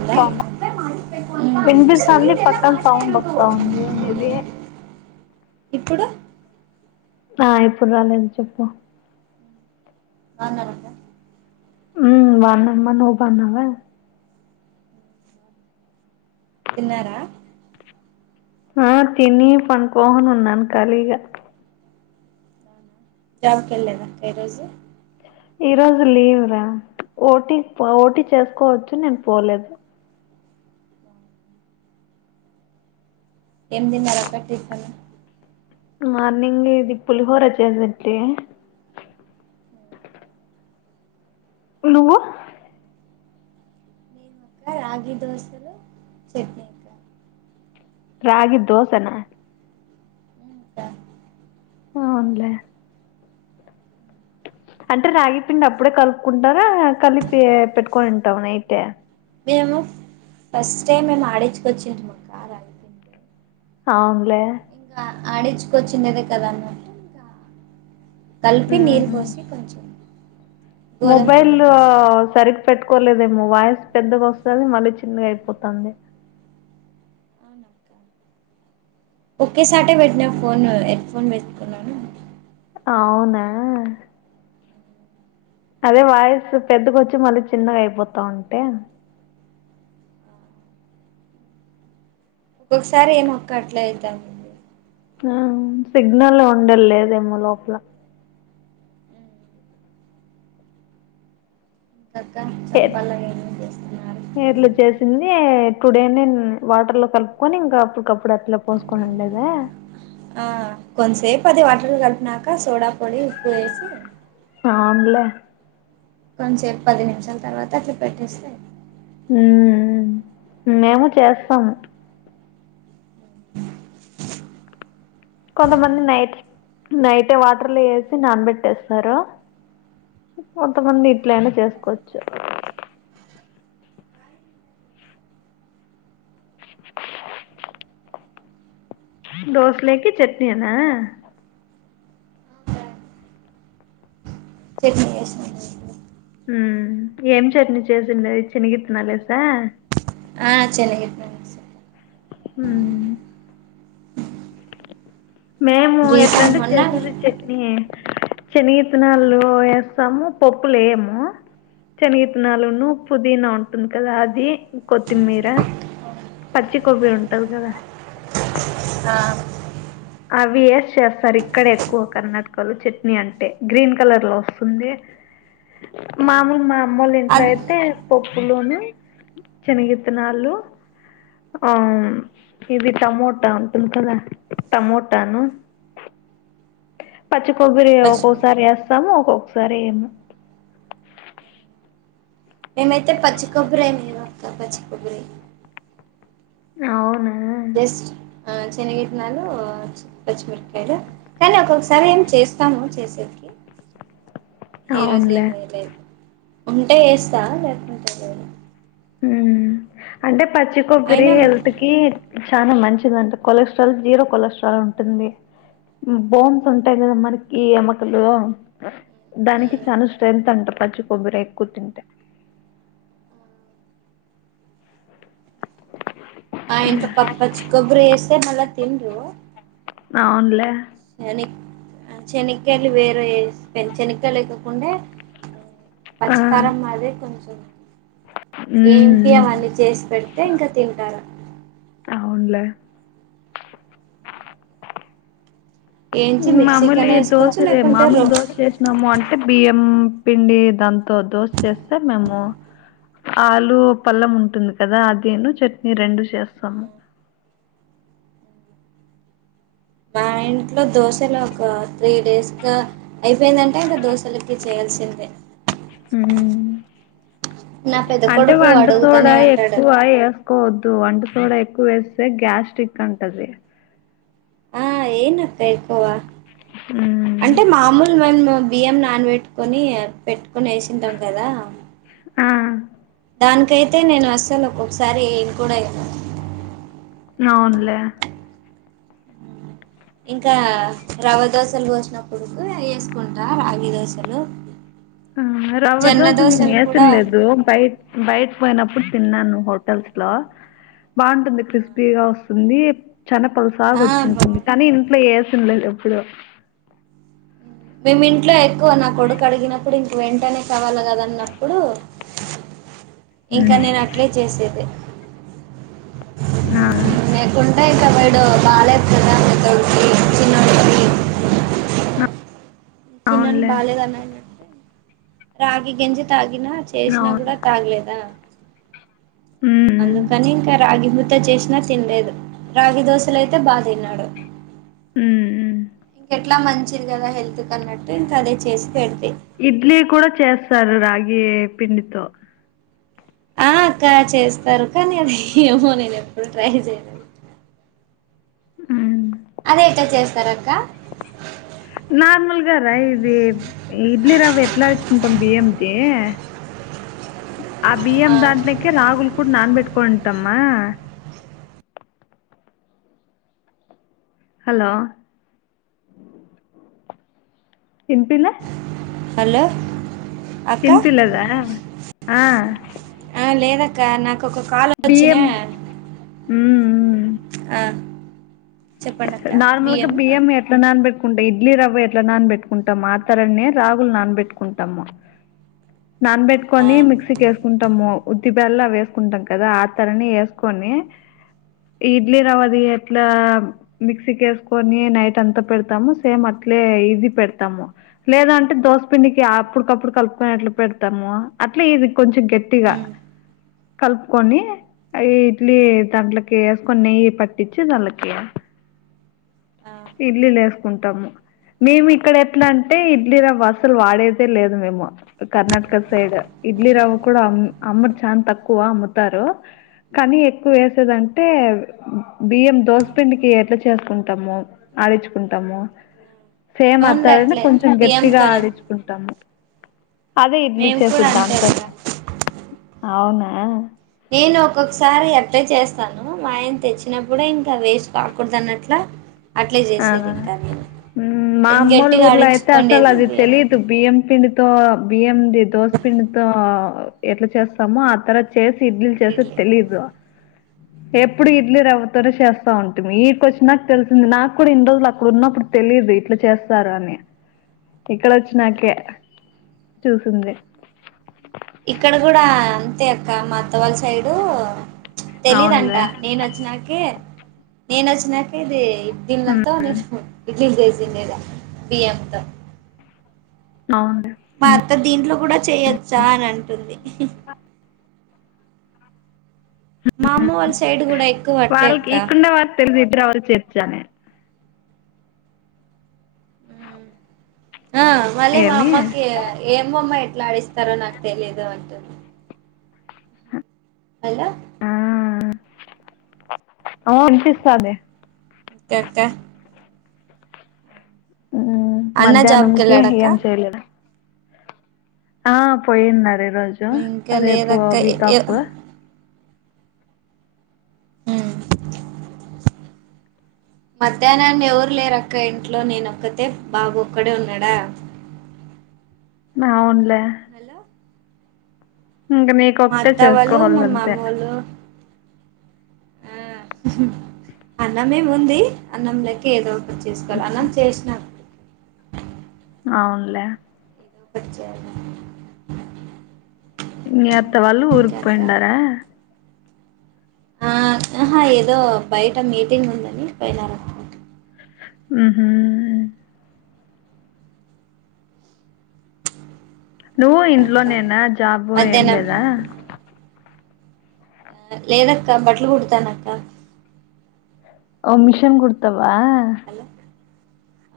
ఉందా? స్తాంద వినిపిస్థంది పక్కకు సౌండ్ వస్తా ఉందినిది ఇప్పుడు ఆ ఇప్పుడు రాలేదు చెప్పు రుద్ద మ్ బాగున్నామ్మా నువ్ బాగున్నావా తిన్నారా ఆ తిని పనుకోని ఉన్నాను ఖాళీగా జాబ్కి వెళ్ళలేదా ఈ రోజు ఈ రోజు లీవ్ రా ఓటీ ఓటీ చేసుకోవచ్చు నేను పోలేదు ఎం తిన్నరక్క టిఫిన్ మార్నింగ్ ఇది పులి హోరా చేేసింటీ నువ్వు ఇంకా రగి దోసలు చట్నీ రాగి దోసనా అక్క ఆవున్లే అంటే రాగి పిండి అప్పుడే కలుపుకుంటారా కలిపి పెట్టుకొని ఉంటాముని అయితే మేము ఫస్ట్ టైం మేము ఆడిచ్చుకొచ్చింటిమి అవున్లే ఇంగ ఆడించుకొచ్చిండేదే కదా అన్నట్టు ఇంకా కలిపి నీరు ఉమ్ పోసి కొంచెం గోధుమ మొబైల్ పిండి పోసి సరి పెట్టుకోలేదేమో వాయిసు పెద్దగా వస్తది మళ్ళీ చిన్నగా అయిపోతాంది అనక్క ఒక్కేసాటే పెట్నా ఫోన్ ఎడ్ ఫోన్ పెట్టుకున్నాను అవునా అదే వాయిస్సు పెద్దగా వచ్చి మళ్ళీ చిన్నగా అయిపోతా ఉంటే ఒక్కొక్కసారి ఏం అక్క అట్లా అయితాం ఆ సిగ్నల్ ఉండలేదేమో లోపల చక్క చప్పాల ఏమేం చేస్తున్నారు ఇట్లు చేసింది టుడే నేను వాటర్ లో కలుపుకొని ఇంకా అప్పటికప్పుడు అట్లా పోసుకోనిండేదా ఆ కొంతసేపు అది వాటర్ కలిపినాక సోడా పొడి ఉప్పు వేసి ఆనులే కొంచసేపు పది నిమిషాల తర్వాత అట్లా పెట్టేస్తే ఉ ఉ మేము చేస్తాము కొంతమంది నైట్ నైటే వాటర్లు ఏసి నానబెట్టేస్తారు కొంతమంది ఇట్లైనా చేసుకోవచ్చు దోసలేకి చట్నీ అనా చెట్ ఏస్ ఉమ్ ఏం చట్నీ చేసిండేది చినిగిత్తినాలేసా ఆ చెన్నగిత్తనల్ ఉ మేము రీసెంట్ ఎట్లాంటే మొన్న చేసేది చట్నీయే శన్నగిత్తనాలు వేస్తాము పప్పులు వేయము శనగిత్తనాలును పుదీనా ఉంటుంది కదా అది కొత్తిమీర పచ్చికొబ్బరి ఉంటది కదా ఆ అవి ఏసి చేస్తారు ఇక్కడ ఎక్కువ కర్నాటకళ్లు చట్నీ అంటే గ్రీన్ కలర్లో వస్తుంది ఆ మామూలు మా అమ్మొల్లు ఇంట్లో అద్ అయితే పప్పులోను శనగిత్తనాలు ఆ ఇది టమోటా ఉంటుంది కదా టమోటాను పచ్చి కొబ్బరి పచ్చి ఒక్కోసారి వేస్ సాము ఒక్కొక్కసారి ఏం మేమైతే పచ్చికొబ్బరి అనిక్క పచ్చి కొబ్బరే అవున చెనగిట్నాలు పచ్చిమిరకాయలు కానీ ఒక్కొక్కొసారి ఏమి చేస్తాను చేసేకి హీరోజ్ అవునులే ఏమి చేయలేదు ఉంటే వేస్తా లేక్ ఉహు అంటే పచ్చి కొబ్బరి అయినా హెల్ త్ కి చాలా మంచిది అంట కొలెస్ట్రాల్ జీరో కొలెస్ట్రాల్ ఉంటుంది బోన్స్ ఉంటాయి కదా మనకి ఎముకలు దానికి మ్మ్ చాల స్ట్రెంత్ అంటరు పచ్చి కొబ్బరి ఎక్కువ తింటే మా ఇంట్లో పప్ పచ్చి కొబ్బరి వేస్తే మళ్ల తినరు అవున్ లె శని శనక్కయలు వేరే పె శనక్కయలు లేక్కకుండా ఆ పచ్చికారం మాదే కొంచెం ఉమ్ ఏంం టి ఉమ్. అవన్నీ చేసి పెడితే ఇంకా తింటారుా అవున్ లే ఏంచి మామూలు ఈ మిక్సీకనే దోశ వేసుకోవచ్చు లె లేకుంటే మామూలు రో దోశ ఎస్ మము అంటే బియ్యం పిండి దాంతో దోశ చేస్తే మేము ఆల్లు పల్లం ఉంటుంది కదా అదీను చట్నీ రెండు చేస్తాము మా ఇంట్లో దోశలు ఒక త్రీ డేస్ దాక అయిపోయిందంటే ఇంక దోశలకి చేయాల్సిందే హు నా పెద్ద అంటే కొడుకు వంట అడుగుతూనే సోడా ఉంటాడు ఎక్కువ వేస్ కోవద్దు వంట సోడ ఎక్కువ వేస్తే గ్యాస్టి్రిక్ అంట అది ఆ ఏయ్ నక్క ఎక్కువ మ్మ్. అంటే మామూలు మేము బియ్యం నాన్ పెట్టుకొని పెట్టుకొని వేసింటాం కదా ఆ దానికైతే నేను అస్సలు ఒక్కొక్కసారి వేయన్ కూడా వేయన్ నవున్ లె ఇంకా రవ్వ దోశలు పోసినప్పుడు వేసుకుంటా రాగి దోశలు ఆ రవ్వ జొన్న దోశ నేను దోశలు కూడా వేసినలేదు బయట బయట్ పోయినప్పుడు తిన్నాను హోటల్స్ లో బాగుంటుంది క్రిస్పీగ వస్తుంది చున పల్స్ బాగ ఆ వచ్చింటుంది బాగుం కానీ ఇంట్లో వేసన్లేదు ఎప్పుడు మేము ఇంట్లో ఎక్కువ నా కొడుకు అడిగిన ఇప్పుడు ఇంక వెంటనే కావాలి కద అన్నప్పుడు ఇంకా ఉమ్ నేను అట్లే చేసేది ఆ లేకుంటే ఇక వీడు బాగోలేదు కదా పెద్దోడికి చిన్నోడుకి చిన్నోనికి అవునులే బాలేదు అన్నాగ రాగి గింజ తాగిన చేసిన కూడ అవునులే తాగలేదా ఉమ్ అందుకని ఇంక రాగి ముద్ద చేసిన తిిన లేదు రాగి దోశల అయితే బాగ తిన్నాడు ఉ ఇంకెట్లా మంచిది కదా హెల్త్ కి అన్నట్టు ఇంకా అదే చేసి పెడితే ఇడ్లీ కూడ చేస్తారు రాగి పిండితో ఆ అక్క చేస్తారు కానీ అది ఏమో నేను ఎప్పుడు ట్రై చేయలే ఉ అది ఎట్లా చేస్తారు అక్క నార్మల్ గార ఇది ఇడ్లీ రవ్వ ఎట్ల అడుచుకుంటాం బియ్యం తి ఆ బియ్యం దాంట్లోకే రాగులు కూడా నానబెట్టుకని ఉంటమా హలో తినీపిలే హలో అక్క తినిపిలేదా ఆ ఆ లేదక్క నాకు ఒక కాల్ వచ్చన బియ్యం ఉమ్ ఆ చెప్పండి అక్క నార్మల్గా బియ్యము బియ్యం ఎట్లా నానబెట్టుకుంటాం ఇడ్లీ రవ్వ ఎట్లా నానబెట్టుకుంటాం ఆ తరేగానే రాగులు నానబెట్టుకుంటాము నాన్ ఆ పెట్టుకొని మిక్సీకి వేసు కుంటాము ఉద్దీబ్యాళ్ళు అవి వేసుకుంటాం కదా ఆ తరని వేసుకొని ఇడ్లీ ఉమ్ రవ్వది ఎట్లా మిక్సీకేసుకొని నైట్ అంతా పెడతాము సేమ్ అట్లే ఇది పెడతాము లేదంటే దోసపిండికి అప్పుటికప్పుడు కలుపుకుని ఎట్లా పెడతాము అట్లే ఇది కొంచెం గట్టిగా కలుపుకొని అ ఇడ్లీ దాంట్లోకి వేసుకొని నెయ్యి పట్టించి దాన్లకి ఆ వేసుకుంటాము మేము ఇక్కడ ఎట్లా అంటే ఇడ్లీరవ్వ అస్సలు వాడేదే లేదు మేము కర్ణటక సైడ్ ఇడ్లీ ఉమ్ రవ్వ కూడా అమ్ అమ్మరు చానా తక్కువ అమ్ముతారు కానీ ఎక్కువ వేసేదంటే బియ్యం దోసపిండికి ఎట్లా చేసుకుంటాము ఆడిచ్చుకుంటాము సేమ్ అవునులే అట్లనే అట్లే కొంచెం గట్టిగా బియ్యంతోనే ఆడించుకుంటాము అదే ఇడ్లీ మేము కూడా చేసేది అంతే అక్క దాంతోనే అవునా నేను ఒక్కొక్కసారి అట్లే చేస్తాను మాఆయన తెచ్చినప్పుడే ఇంకా వేస్ట్ కాకూడదు అన్నట్లా అట్లే ఆ చేసేది ఇంకా నేను మా ఇంగ అమ్మోళ్ళ గట్టిగా ఊర్లో అయితే అసలు ఆడిచ్చుకోండేది అది తెలీదు బియ్యం పిండితో బియ్యంది దోస పిండితో ఎట్లా చేస్తామో ఆ తరత చేసి ఇడ్లీల్ చేస్తే ఇడ్లీ తెలీదు ఎప్పుడు ఇడ్లీ రవ్వతోనే చేస్తా ఉంటిమి ఇడికి వచ్చినాక తెలిసింది నాకు క్కూడా ఇన్ని రోజులు అక్కడ ఉన్నప్పుడు తెలిదు ఇట్లా చేస్తారు అని ఇక్కడ వచ్చినాకే చూసింది ఇక్కడ కూడా అంతే అక్క మా అత్త వాళ్ళ సైడు తెలీదంటా అవునులే నేను వచ్చినాకే నేను వచ్చినాకే ఇది దీన్లతో మ్మ్ నేను ఇడ్లీ చేసిండేది బియ్యంతో అవ్ అండి మా అత్త దీంట్లో కూడా చేయొచ్చా అని అంటుంది మా అమ్మ వాళ్ళ సైడ్ కూడా ఎక్కువ అట్లే అక్క తెలుదు ఇడ్లీ రవ్వని తెచ్చానే ఆ మళ్ళీ మా ఏమి అమ్మకి ఏమో అమ్మ ఎట్లా ఆడిస్తారో నాకు తెలీదు అంటుంది అలా ఆ ఆడిస్తాలే త త్త ఉ అన్న జాబ్కి మధ్యాహ్నంకి వెళ్ళాడక్క ఏం చేయలేద ఆ పోయిన్నారు ఈరోజు ఇంకా రేపు వీక్ లేదక్క ఆఫ్ మధ్యాహ్నం ఎవరు లేరక్క ఇంట్లో నేనొక్కతే బాబు ఒక్కడే ఉన్నాడా అవునులే హలో ఇంగ మిరు మా అత్త వాళ్ళు మా మామోళ్ళు ఆ అన్నమేముంది అన్నం లేకి ఏదో చేస్కోలా అన్నం చేసిన అవునులే ఏదో ఒకటి [unintelligible] మీ అత్త వాళ్ళు ఇంకా ఊరుక్కు అక్క పోయిండారా? ఆ హాఁ ఏదో బయట మీటింగ్ ఉందని పోయినార మ్మ్ హుఁ నువ్వు అక్క ఇంట్లోనేనా జాబు ఏం మధ్యాహ్నం లేదా? లేదక్క బట్టలు కుడ్తనక్క ఓ మిషన్ కుడ్తవా హలో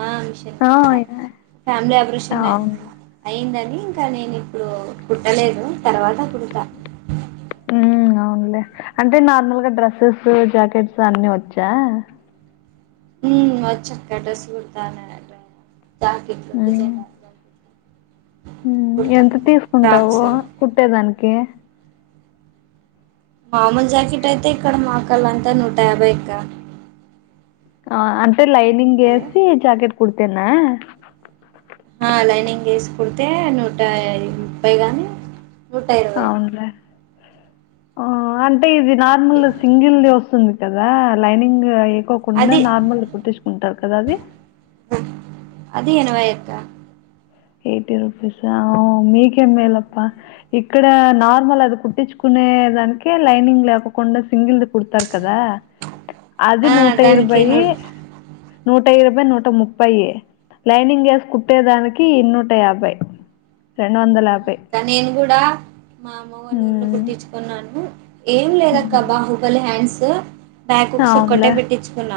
ఆఁ మిషన్ ఆ కుడ్త అవునులే [unintelligible] అయిందని ఇంక నేనిప్పుడు కుట్టలేదు తర్వాత కుడుత మ్మ్ అవునులే అంటే నార్మల్గా డ్రెస్సెస్సు జకెట్స్ అన్ని వచ్చా మ్మ్ వచ్చక్క డ్రెస్ కుడ్త [unintelligible] జాకిట్లు డిజైన్ జా బ్లౌజులు మ్మ్ ఎంత తీసుకుంటావు ఫ్రాక్స్ కుట్టేదానికి మామూలు జాకిట్ అయితే ఇక్కడ మాక్కళ్ళంత నూట యాభైయాక్క ఆ అంటే లైనింగ్ హలో వేసి జాకెట్ కుడ్తేనా ఆ లైనింగ్ వేసి కుడ్తే నూట ఈ ముప్పై గాని నూట ఇరవై అవునులే ఓ అంటే ఇది నార్మల్ సింగిల్ది వస్తుంది కదా లైనింగ్ ఎకోకుండా అది నార్మల్ది కుట్టించుకుంటారు కదా అది అది ఎనవైయాక్క ఏటీ రూపీస్ హా ఓ మీకె మేలప్ప ఇక్కడ నార్మల్ అది కుట్టించుకునే దానికే లైనింగ్ లేకకుండా సింగిల్ది కుడ్తరు కదా అది ఆ నూట దానికి నూ ఇరవైయ్యి నూట ఇరవై నూట ముప్పైయి లైనింగ్ ఎసి కుట్టేదానికి కి నూటయాభై రెండు వందల యాభై నేను గూడ మా అమ్మ వాళ్ళ ఊర్లో ఉమ్, కుట్టించుకున్నాను ఏం లేదక్క ఉమ్. బాహు ఫుల్ హండ్స్ బ్యాక్ హుక్స్ ఒకటే అవునులే పెట్టించుకున్న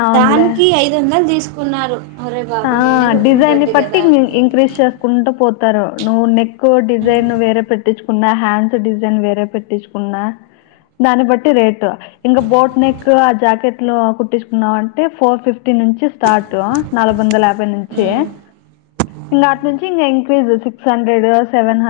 అవునులే దానికి ఐద్ జోన్నలు తీసుకున్నారు ఒరేయ్ ఆ! బాబు నేనే డిజైన్‌ని కుట్టుకుంటాంటి బట్టి గదా ఇం ఇంక్రీజ్ చేస్కూంట పోతారు నువ్వు నెక్ డిజైన్ ఉమ్ వేరే పెట్ పెట్టించుకున్న హ్యాండ్స్ డిజైన్ వేరే పెట్టించుకున్న దాన్ని బట్టి రేటు ఇంగ బోట్ నెక్ ఆ జాకెట్ లో కుట్టించుకున్నావు అంటే ఫోర్ ఫిఫ్టీ నుంచి స్టార్ట్ నలుగొందల యాభై నుంచే ఉమ్ ఇంగా అటు నుంచి ఇంక increase six hundred, seven hundred